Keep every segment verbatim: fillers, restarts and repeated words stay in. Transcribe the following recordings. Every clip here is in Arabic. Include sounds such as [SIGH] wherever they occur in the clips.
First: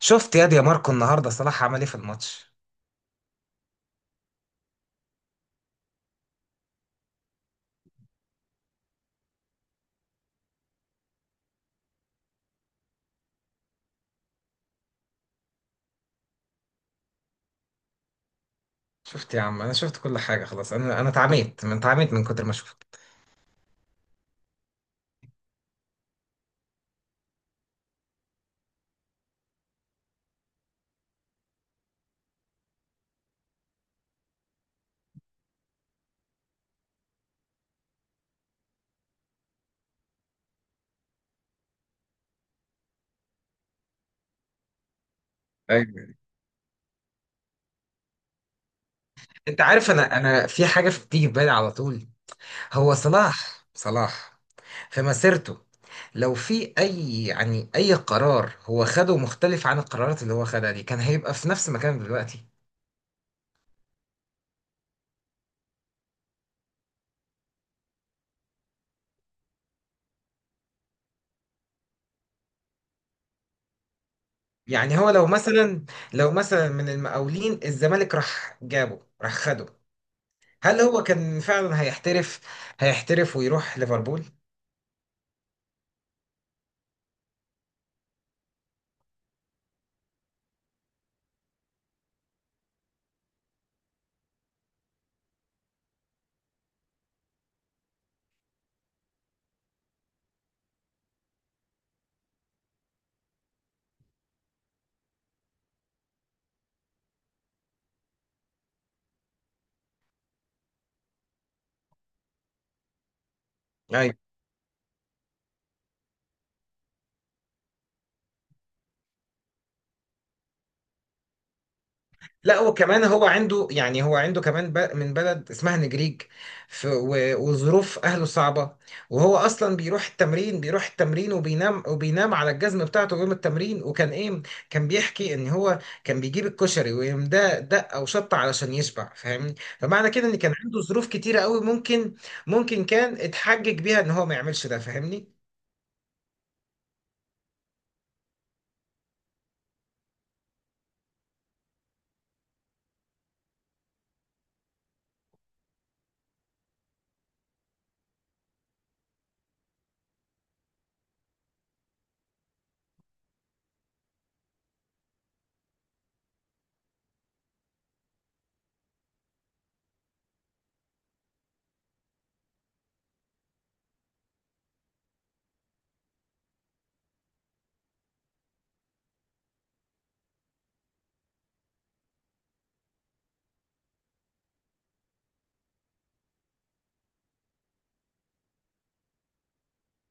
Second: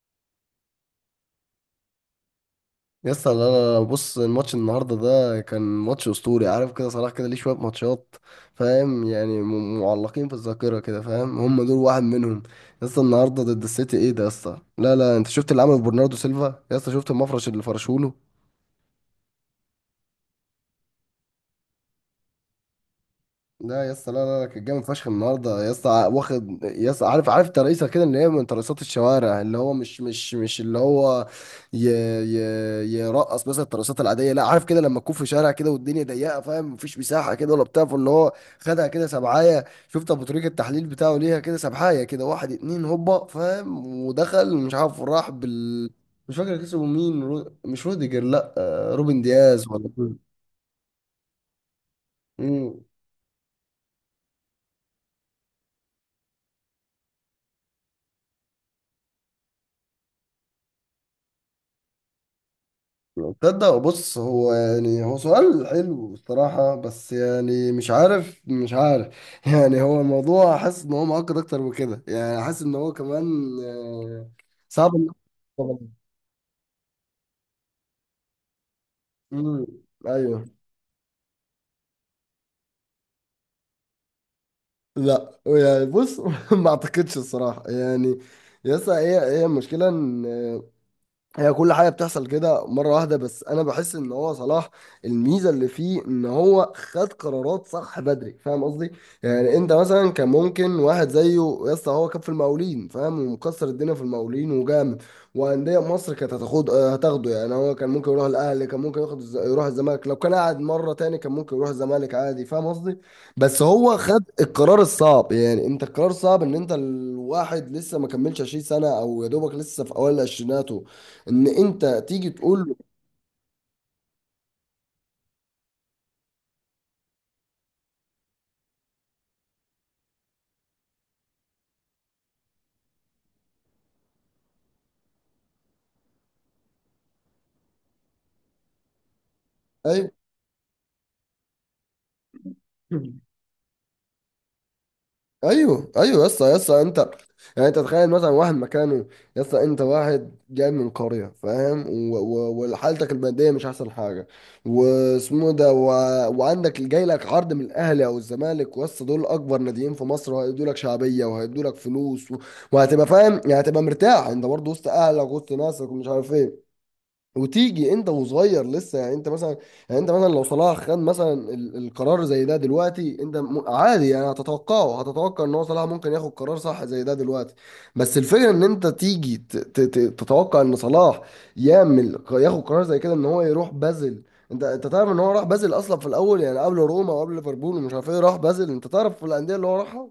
شفت ياد يا ماركو، النهارده صلاح عمل ايه في الماتش؟ يسطا انا بص، الماتش النهارده ده كان ماتش اسطوري. عارف كده صلاح كده ليه شويه ماتشات فاهم يعني م- معلقين في الذاكره كده فاهم، هم دول واحد منهم. يسطا النهارده ضد السيتي ايه ده؟ يسطا لا لا، انت شفت اللي عمله برناردو سيلفا؟ يسطا شفت المفرش اللي فرشوله؟ شفت يا عم، انا شفت كل حاجه خلاص. انا انا اتعميت، من اتعميت من كتر ما شفت. لا يا اسطى، لا لا لا كان جامد فشخ النهارده يا اسطى. ع- واخد يا اسطى، عارف عارف ترقيصه كده اللي هي من ترقيصات الشوارع، اللي هو مش مش مش اللي هو ي ي يرقص مثلا الترقيصات العاديه، لا، عارف كده لما تكون في شارع كده والدنيا ضيقه فاهم، مفيش مساحه كده ولا بتاع. فاللي هو خدها كده سبعايه، شفت ابو طريق التحليل بتاعه ليها كده، سبعايه كده، واحد اتنين هوبا فاهم، ودخل. مش عارف راح بال، ايوه. مش فاكر كسبه مين. رو... مش روديجر، لا، آه، روبن انت دياز ولا عارف، انا انا في حاجه في- بتيجي في بالي على طول. مين. هو صلاح، صلاح في مسيرته، لو في اي يعني اي قرار هو خده مختلف عن القرارات اللي هو خدها دي، كان هيبقى في نفس مكانه دلوقتي. تصدق بص، هو يعني هو سؤال حلو الصراحة، بس يعني مش عارف مش عارف [LAUGHS] يعني هو الموضوع، حاسس ان هو معقد اكتر من كده. يعني حاسس ان هو كمان آه، صعب يعني هو إن- لو مثلا لو مثلا من المقاولين، الزمالك راح جابه، راح امم خده، ايوه. هل هو كان فعلا هيحترف هيحترف ويروح ليفربول؟ لا يعني بص [LAUGHS] ما اعتقدش الصراحة يعني. يسا هي هي المشكلة، هي كل حاجه بتحصل كده مره واحده. بس انا بحس ان هو صلاح، الميزه اللي فيه ان هو خد قرارات صح بدري، فاهم قصدي؟ يعني انت مثلا، كان ممكن واحد زيه، يا اسطى هو كان في المقاولين فاهم، ومكسر الدنيا في المقاولين وجامد، وانديه مصر كانت هتاخد آه، هتاخده. يعني هو كان ممكن يروح الاهلي، كان ممكن ياخد الز- يروح الزمالك، لو كان قاعد مره تاني كان ممكن يروح الزمالك عادي، فاهم قصدي؟ بس هو خد القرار الصعب. يعني انت القرار صعب ان انت الواحد لسه ما كملش عشرين سنة سنه او يا دوبك لسه في اوائل عشريناته، ان انت تيجي لا، تقول له وكمان هو عنده، يعني هو عنده كمان ب- من بلد اسمها نجريج، ف- و- وظروف أهله صعبة. وهو أصلا بيروح التمرين بيروح التمرين وبينام وبينام على الجزم بتاعته يوم التمرين، وكان إيه، كان بيحكي إن هو كان بيجيب الكشري ويقوم ده دقة وشطة علشان يشبع، فاهمني؟ ايوه فمعنى كده إن كان عنده ظروف كتيرة قوي، ممكن ممكن كان اتحجج بيها إن هو ما يعملش ده، فاهمني؟ ايوه ايوه. يسا يسا انت، يعني انت تخيل مثلا واحد مكانه. يسا انت واحد جاي من قريه فاهم، و- و- وحالتك الماديه مش احسن حاجه، واسمه ده و... وعندك جاي لك عرض من الاهلي او الزمالك، ويسا دول اكبر ناديين في مصر، وهيدوا لك شعبيه وهيدوا لك فلوس و... وهتبقى فاهم، يعني هتبقى مرتاح انت برضه وسط اهلك وسط ناسك ومش عارف ايه، وتيجي انت وصغير لسه. يعني انت مثلا، يعني انت مثلا لو صلاح خد مثلا ال- القرار زي ده دلوقتي انت م- عادي، يعني هتتوقعه هتتوقع ان هو صلاح ممكن ياخد قرار صح زي ده دلوقتي. بس الفكره ان انت تيجي ت- ت- ت- تتوقع ان صلاح يعمل ياخد قرار زي كده، ان هو يروح بازل. انت انت تعرف ان هو راح بازل اصلا في الاول، يعني قبل روما وقبل ليفربول ومش عارف ايه، راح بازل. انت تعرف في الانديه اللي هو راحها؟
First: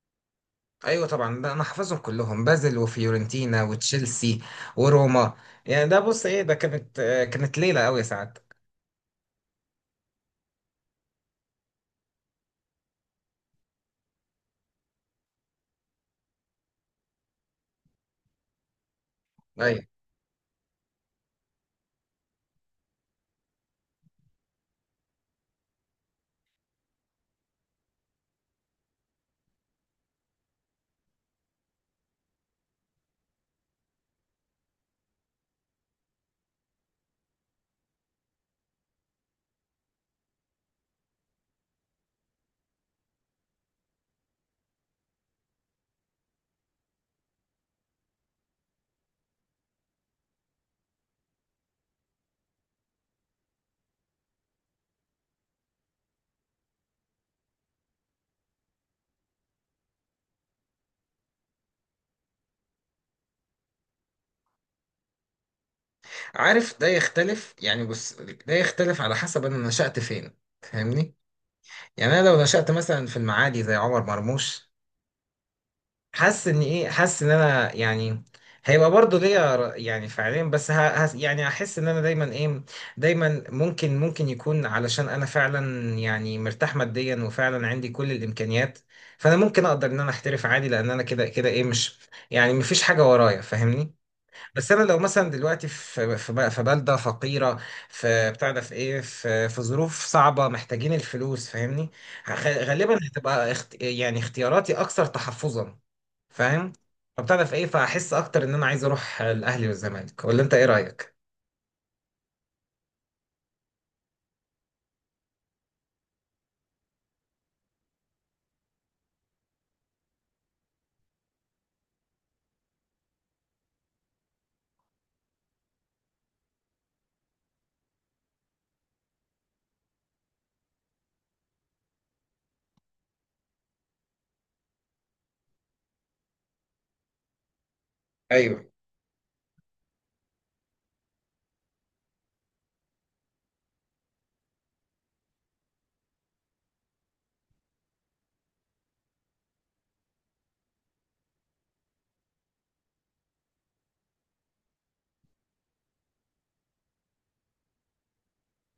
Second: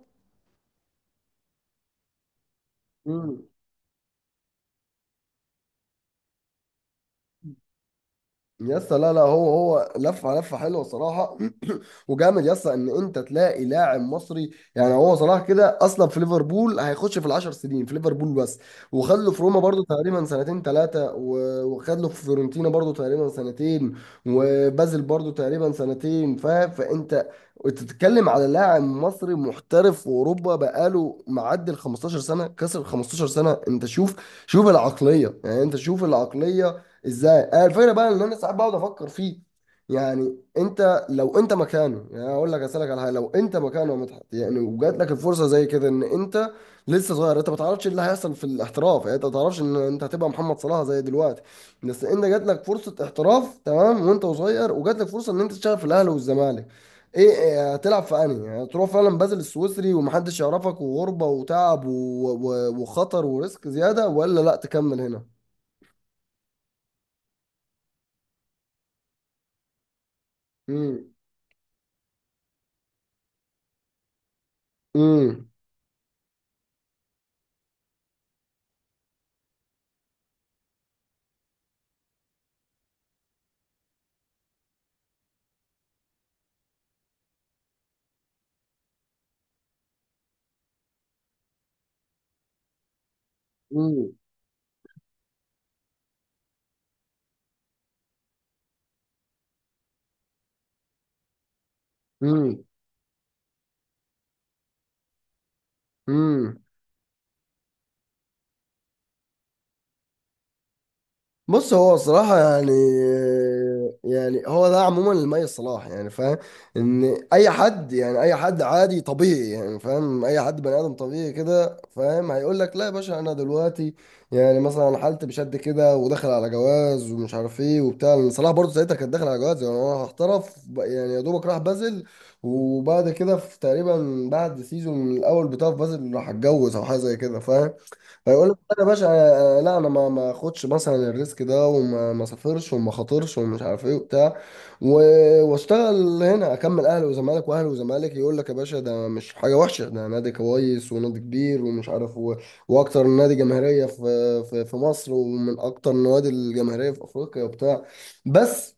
ايوه طبعا، ده انا حافظهم كلهم: بازل وفيورنتينا وتشيلسي وروما. يعني ده بص ايه، ده كانت آه، كانت ليله قوي ساعات. يس لا لا، هو هو لفه لفه حلوه صراحه. [CLEARS THROAT] وجامد يس ان انت تلاقي لاعب مصري. يعني هو صلاح كده اصلا في ليفربول هيخش في العشر سنين في ليفربول بس، وخد له في روما ايوه، برضو تقريبا سنتين ثلاثه، وخد له في فيورنتينا برضو تقريبا سنتين، وبازل برضو تقريبا سنتين فاهم. فانت تتكلم على لاعب مصري محترف في اوروبا بقاله معدي ال خمستاشر سنة سنه، كسر خمستاشر سنة سنه. انت شوف شوف العقليه، يعني انت شوف العقليه ازاي. آه، الفكره بقى ان انا ساعات بقعد افكر فيه. يعني انت لو انت مكانه، يعني اقول لك، اسالك على حاجه، لو انت مكانه يا مدحت يعني، وجات لك الفرصه زي كده، ان انت لسه صغير، انت ما تعرفش إيه اللي هيحصل في الاحتراف، يعني انت ما تعرفش ان انت هتبقى محمد صلاح زي دلوقتي. بس انت جات لك فرصه احتراف تمام، وانت صغير، وجات لك فرصه ان انت تشتغل في الاهلي والزمالك، ايه إيه، هتلعب في انهي؟ يعني تروح فعلا بازل السويسري ومحدش يعرفك، وغربه وتعب و... و... وخطر وريسك زياده، ولا لا تكمل هنا. عارف ده يختلف، يعني بص، ده يختلف على حسب انا نشأت فين، فاهمني؟ يعني انا لو نشأت مثلا في المعادي زي عمر مرموش، امم حاسس ان ايه، حاسس ان انا يعني هيبقى برضه ليا ر- يعني فعليا، بس ه... هس- يعني هحس ان انا دايما ايه، دايما ممكن ممكن يكون علشان انا فعلا يعني مرتاح ماديا، وفعلا عندي كل الامكانيات، فانا ممكن اقدر ان انا احترف عادي، لان انا كده كده ايه، مش يعني مفيش حاجه ورايا، فاهمني؟ مم. بس انا لو مثلا دلوقتي في في, ب- في بلده فقيره، في بتاع ده، في ايه، في, في ظروف صعبه، محتاجين الفلوس، فاهمني؟ هخ- مم. غالبا هتبقى اخت... يعني اختياراتي اكثر تحفظا، مم. فاهم؟ فبتعرف ايه، فاحس اكتر ان انا عايز اروح الاهلي والزمالك، ولا انت ايه رايك؟ بص هو صراحة يعني، يعني هو ده عموما المي صلاح، يعني فاهم ان اي حد، يعني اي حد عادي طبيعي، يعني فاهم اي حد بني ادم طبيعي كده فاهم، هيقول لك لا يا باشا، انا دلوقتي يعني مثلا حالتي بشد كده وداخل على جواز ومش عارف ايه وبتاع، لأن صلاح برضه ساعتها كان داخل على جواز يعني. انا هحترف ب- يعني يا دوبك راح بازل، وبعد كده في تقريبا بعد سيزون من الاول بتاع في بازل، راح اتجوز او حاجة زي كده فاهم. هيقول لك ايوه، لا يا باشا، آه، آه، لا انا ما ما اخدش مثلا الريسك ده، وما ما سافرش، وما خاطرش ومش عارف ايه وبتاع، و- واشتغل هنا. اكمل اهلي وزمالك واهلي وزمالك، يقول لك يا باشا ده مش حاجه وحشه، ده نادي كويس ونادي كبير ومش عارف و... واكتر نادي جماهيريه في... في في مصر، ومن اكتر النوادي الجماهيريه في افريقيا وبتاع. بس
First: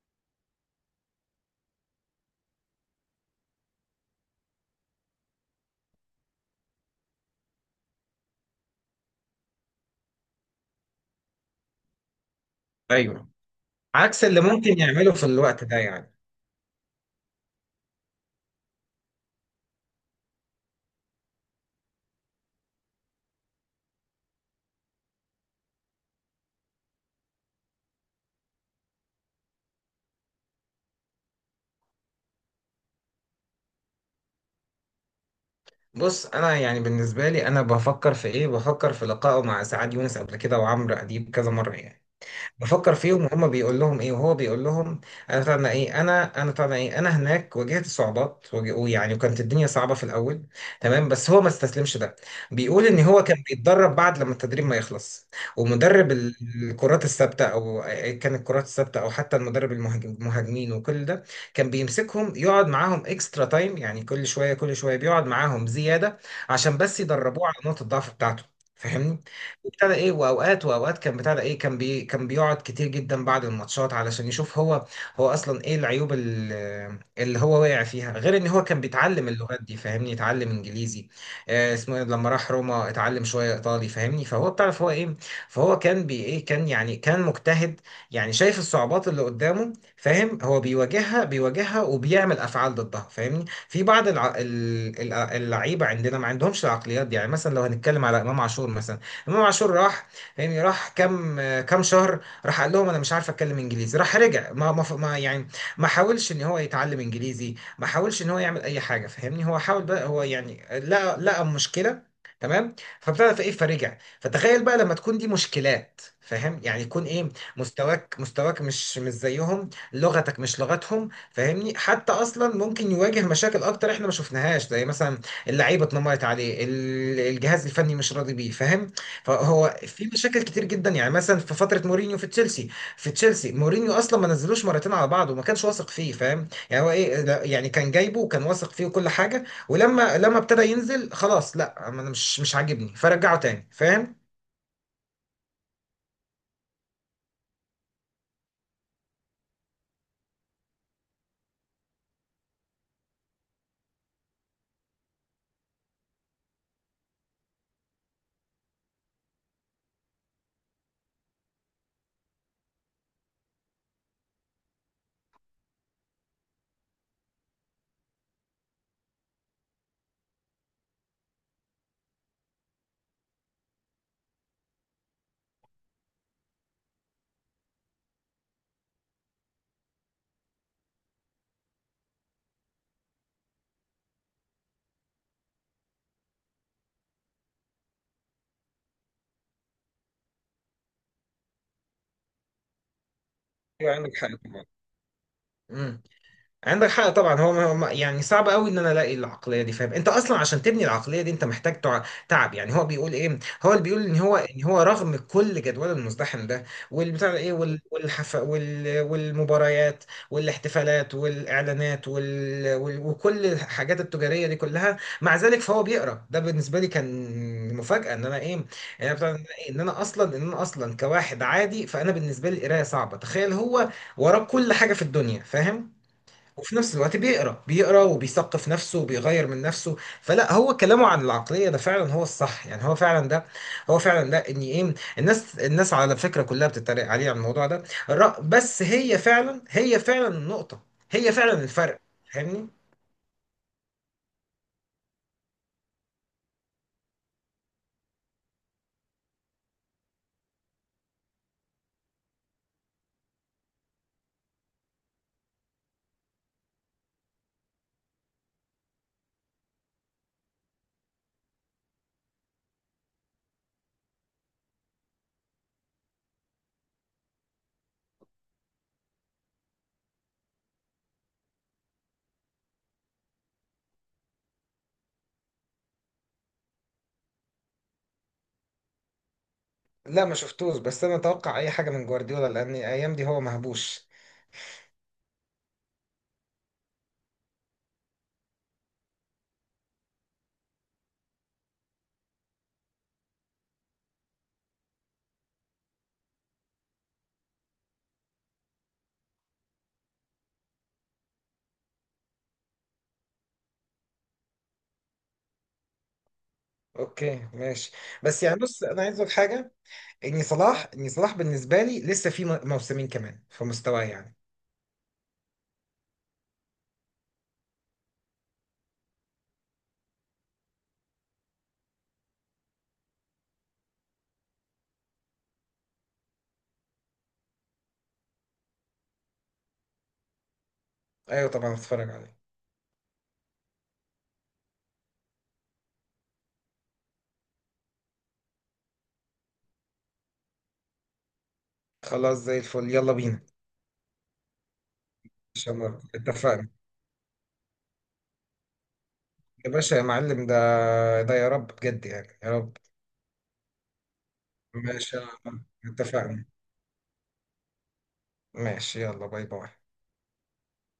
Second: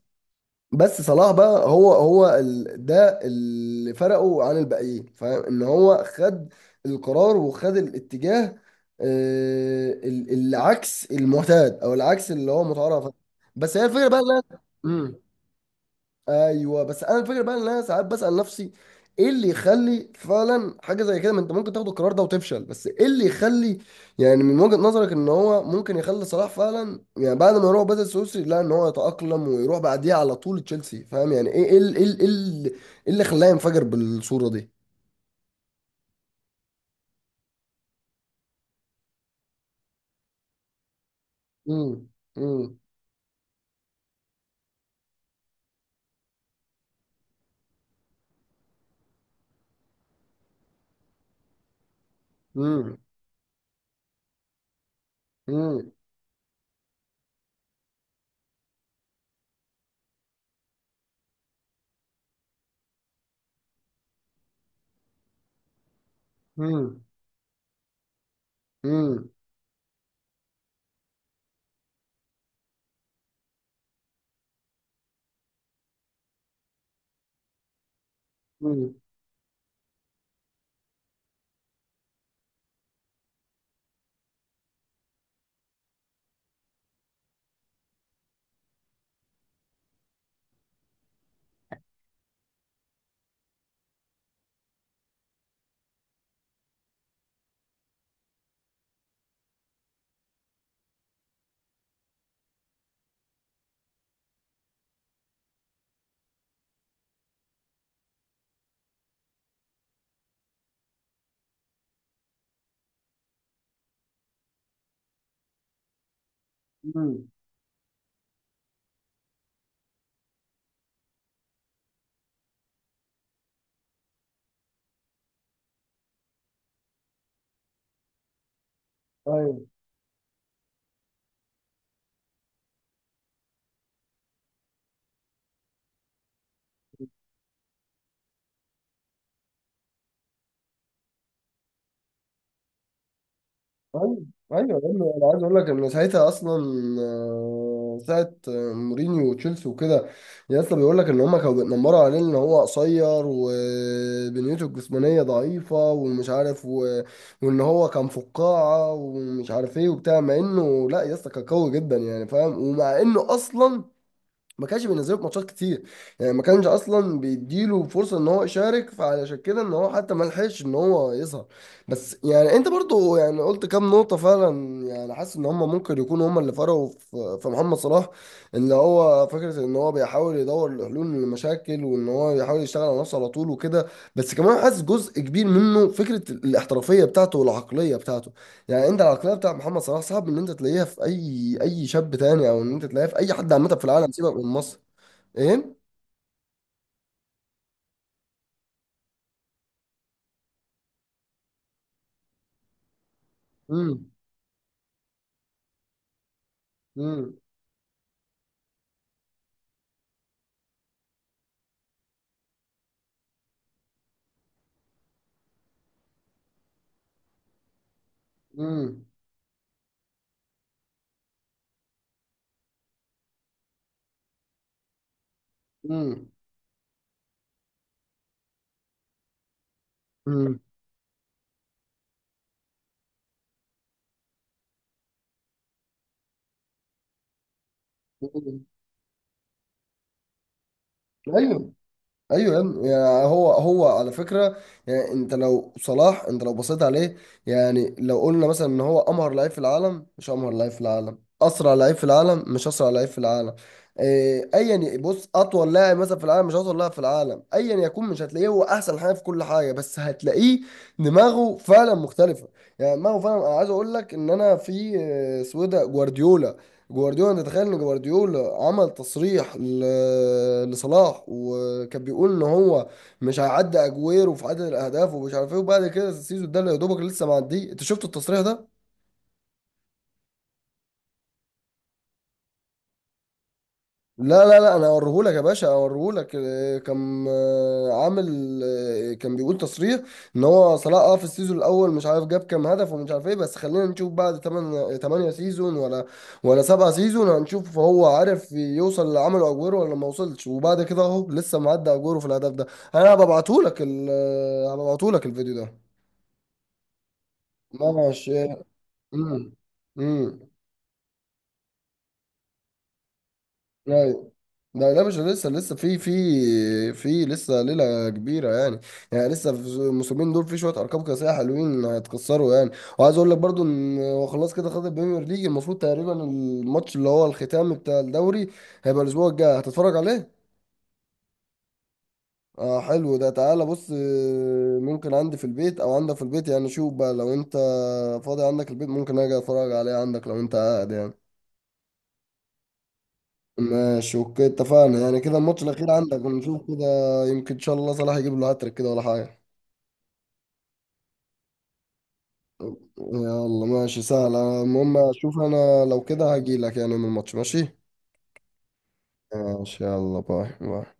بس صلاح بقى، هو هو ال... ده اللي فرقه عن الباقيين، فان هو خد القرار وخد الاتجاه، آه، ال- العكس المعتاد، او العكس اللي هو متعارف عليه. ايوه، بس هي الفكره بقى عكس اللي إن أنا- ممكن يعمله إمم. في الوقت ده يعني. ايوه. بس انا الفكره بقى ان انا ساعات بسال نفسي ايه اللي يخلي فعلا حاجه زي كده، ما انت ممكن تاخد القرار ده وتفشل. بس ايه اللي يخلي، يعني من وجهه نظرك، ان هو ممكن يخلي صلاح فعلا يعني بعد ما يروح بدل السويسري، لا ان هو يتاقلم ويروح بعديه على طول تشيلسي، فاهم يعني؟ ايه ايه ال- ايه ال- ايه ال- إيه اللي خلاه ينفجر بالصوره دي؟ بص، انا يعني بالنسبه لي انا بفكر في ايه، بفكر في لقائه مع سعاد يونس قبل كده وعمرو اديب كذا مره يعني، امم امم بفكر فيهم وهم بيقول لهم ايه وهو بيقول لهم، انا طبعا ايه، انا انا طبعا ايه، انا هناك واجهت صعوبات، وج- ويعني وكانت الدنيا صعبه في الاول. تمام، بس هو ما استسلمش ده، بيقول امم ان هو كان بيتدرب بعد لما التدريب ما يخلص، ومدرب ال- الكرات الثابته، او إيه، كان الكرات الثابته او حتى المدرب المهاج- المهاجمين، وكل ده كان بيمسكهم يقعد معاهم اكسترا تايم، يعني كل شويه كل شويه بيقعد معاهم زياده، عشان بس امم يدربوه على نقطه الضعف بتاعته، فاهمني؟ امم ابتدى ايه، واوقات واوقات كان بتاع ده ايه، كان بي كان بيقعد كتير جدا بعد الماتشات، علشان يشوف هو، هو اصلا ايه العيوب ال- اللي هو واقع فيها، غير ان هو كان امم بيتعلم اللغات دي، فاهمني؟ اتعلم انجليزي، آه اسمه إيه، لما راح روما اتعلم شويه ايطالي، فاهمني؟ فهو بتعرف هو ايه، فهو كان بي ايه كان يعني كان مجتهد. يعني شايف الصعوبات اللي قدامه، فاهم؟ هو بيواجهها بيواجهها، وبيعمل افعال ضدها، فاهمني؟ في بعض الع... ال- الع- اللعيبه عندنا ما عندهمش العقليات دي، يعني مثلا لو هنتكلم على امام عاشور مثلا. امام عاشور راح، يعني راح كام كام شهر، راح قال لهم انا مش عارف اتكلم انجليزي، راح رجع، ما ما ما- يعني ما حاولش ان هو يتعلم انجليزي، ما حاولش ان هو يعمل اي حاجه، فاهمني؟ هو حاول بقى هو، يعني لقى لقى مشكله. تمام، فابتدى في ايه فرجع، فتخيل بقى لما تكون دي مشكلات، فاهم؟ يعني يكون امم ايه، مستواك مستواك مش مش زيهم، لغتك مش لغتهم، فاهمني؟ حتى اصلا ممكن يواجه مشاكل اكتر احنا ما شفناهاش، زي مثلا اللعيبه اتنمرت عليه، ال- الجهاز الفني مش راضي بيه، فاهم؟ فهو في مشاكل كتير جدا، يعني مثلا في فتره مورينيو في تشيلسي، في تشيلسي مورينيو اصلا ما نزلوش مرتين على بعض، وما كانش واثق فيه، فاهم؟ يعني هو ايه، لا، يعني كان جايبه وكان واثق فيه وكل حاجه، ولما لما ابتدى ينزل، خلاص، لا انا مش مش عاجبني، فرجعه تاني، فاهم؟ ايوه ايوه ايوه. انا عايز اقول لك ان ساعتها اصلا، آه، ساعه آه، مورينيو وتشيلسي وكده، يا اسطى بيقول لك ان هم كانوا بيتنمروا عليه ان هو قصير، وبنيته الجسمانيه ضعيفه، ومش عارف و... وان هو كان فقاعه ومش عارف ايه وبتاع. مع انه لا يا اسطى كان قوي جدا يعني فاهم، ومع انه اصلا ما كانش بينزله في ماتشات كتير. يعني ما كانش اصلا بيديله فرصه ان هو يشارك، فعلشان كده ان هو حتى ما لحقش ان هو يظهر. بس يعني انت برضو يعني قلت كام نقطه فعلا، يعني حاسس ان هم ممكن يكونوا هم اللي فرقوا في في محمد صلاح. اللي هو فكره ان هو بيحاول يدور لحلول للمشاكل، وان هو بيحاول يشتغل على نفسه على طول وكده. بس كمان حاسس جزء كبير منه فكره الاحترافيه بتاعته والعقليه بتاعته. يعني انت العقليه بتاع محمد صلاح، صعب ان انت تلاقيها في اي اي شاب تاني، او ان انت تلاقيها في اي حد عامه في ايوه، العالم، عندك حق سيبك من طبعا. مصر. ايه. مم. عندك حق طبعا، هو هو- يعني صعب قوي ان انا الاقي العقليه دي، فاهم؟ انت اصلا عشان تبني العقليه دي انت محتاج تع- تعب. يعني هو بيقول ايه، هو اللي بيقول امم ان هو، ان هو رغم كل جدول المزدحم ده، والبتاع امم ده ايه، وال- والحف وال والمباريات، والاحتفالات والاعلانات وال وال- وكل الحاجات التجاريه دي كلها، مع ذلك فهو بيقرا، ده بالنسبه لي كان مفاجاه ان انا ايه، امم يعني بتاع- ده إيه؟ ان انا اصلا ان انا اصلا كواحد عادي، فانا بالنسبه لي القرايه صعبه، تخيل هو وراه كل حاجه في الدنيا، فاهم؟ امم وفي نفس الوقت بيقرا بيقرا وبيثقف نفسه وبيغير من نفسه. فلا، امم هو كلامه عن العقليه ده فعلا هو الصح، يعني هو فعلا ده، هو فعلا ده، ان ايه، الناس الناس على فكره كلها بتتريق عليه على الموضوع ده، الرأ- بس هي فعلا، هي فعلا النقطه، هي فعلا ايوه الفرق، ايوه يا فاهمني؟ ابني، يعني هو هو على فكره يعني انت لو صلاح انت لو بصيت عليه، يعني لو قلنا مثلا ان هو امهر لعيب في العالم، مش امهر لعيب في العالم، اسرع لعيب في العالم، مش اسرع لعيب في العالم، إيه، ايا ي- بص اطول لاعب مثلا في العالم، مش اطول لاعب في العالم، ايا يكون مش هتلاقيه هو احسن حاجه في كل حاجه، بس هتلاقيه دماغه فعلا مختلفه. يعني دماغه فعلا. انا عايز اقول لك ان انا في آه، سويدة جوارديولا، جوارديولا تتخيل ان جوارديولا عمل تصريح ل- لصلاح، وكان بيقول ان هو مش هيعدي اجويرو في عدد الاهداف ومش عارف ايه، وبعد كده السيزون ده اللي يا دوبك لسه معديه. انت شفت التصريح ده؟ لا ما شفتوش، بس انا اتوقع اي حاجه من جوارديولا، لان الايام دي هو مهبوش. لا لا لا، انا اوريهولك يا باشا اوريهولك. آه، كان آه، عامل آه، كان بيقول تصريح ان هو صلاح اه في السيزون الاول مش عارف جاب كام هدف ومش عارف ايه، بس خلينا نشوف بعد 8 8 سيزون، ولا ولا سبعة سيزون. هنشوف هو عارف يوصل اللي عمله اجويرو ولا ما وصلش. وبعد كده اهو لسه معدي اجويرو في الهدف ده. انا هبعتهولك ال آه، هبعتهولك الفيديو ده. اوكي، ماشي. ماشي. بس يعني بص، انا عايز اقول امم حاجه، ان امم صلاح، ان صلاح بالنسبه لي لسه في م- موسمين كمان في مستواه يعني. لا لا مش لسه لسه في في في لسه ليلة كبيرة يعني. يعني لسه في الموسمين دول في شوية أرقام قياسية حلوين هيتكسروا يعني. وعايز أقول لك برضو إن هو خلاص كده خد البريمير ليج. المفروض تقريبا الماتش اللي هو الختامي بتاع الدوري هيبقى الأسبوع الجاي، هتتفرج عليه؟ ايوه طبعا، هتفرج عليه. اه حلو، ده تعالى بص آه، ممكن عندي في البيت أو عندك في البيت يعني. شوف بقى لو أنت فاضي عندك البيت ممكن أجي أتفرج عليه عندك، لو أنت قاعد يعني. خلاص، زي الفل، يلا بينا، ان ماشي اوكي اتفقنا، يعني كده الماتش شاء الاخير الله، عندك ونشوف اتفقنا. كده، يمكن ان شاء الله صلاح يجيب له هاتريك كده ولا حاجه. يا باشا يا معلم، ده ده يا رب بجد، يعني يا رب. يلا ماشي سهل، المهم ماشي يا اشوف عم، انا لو كده اتفقنا. هجيلك يعني من الماتش. ماشي ماشي، يلا، باي باي. ماشي يلا باي باي.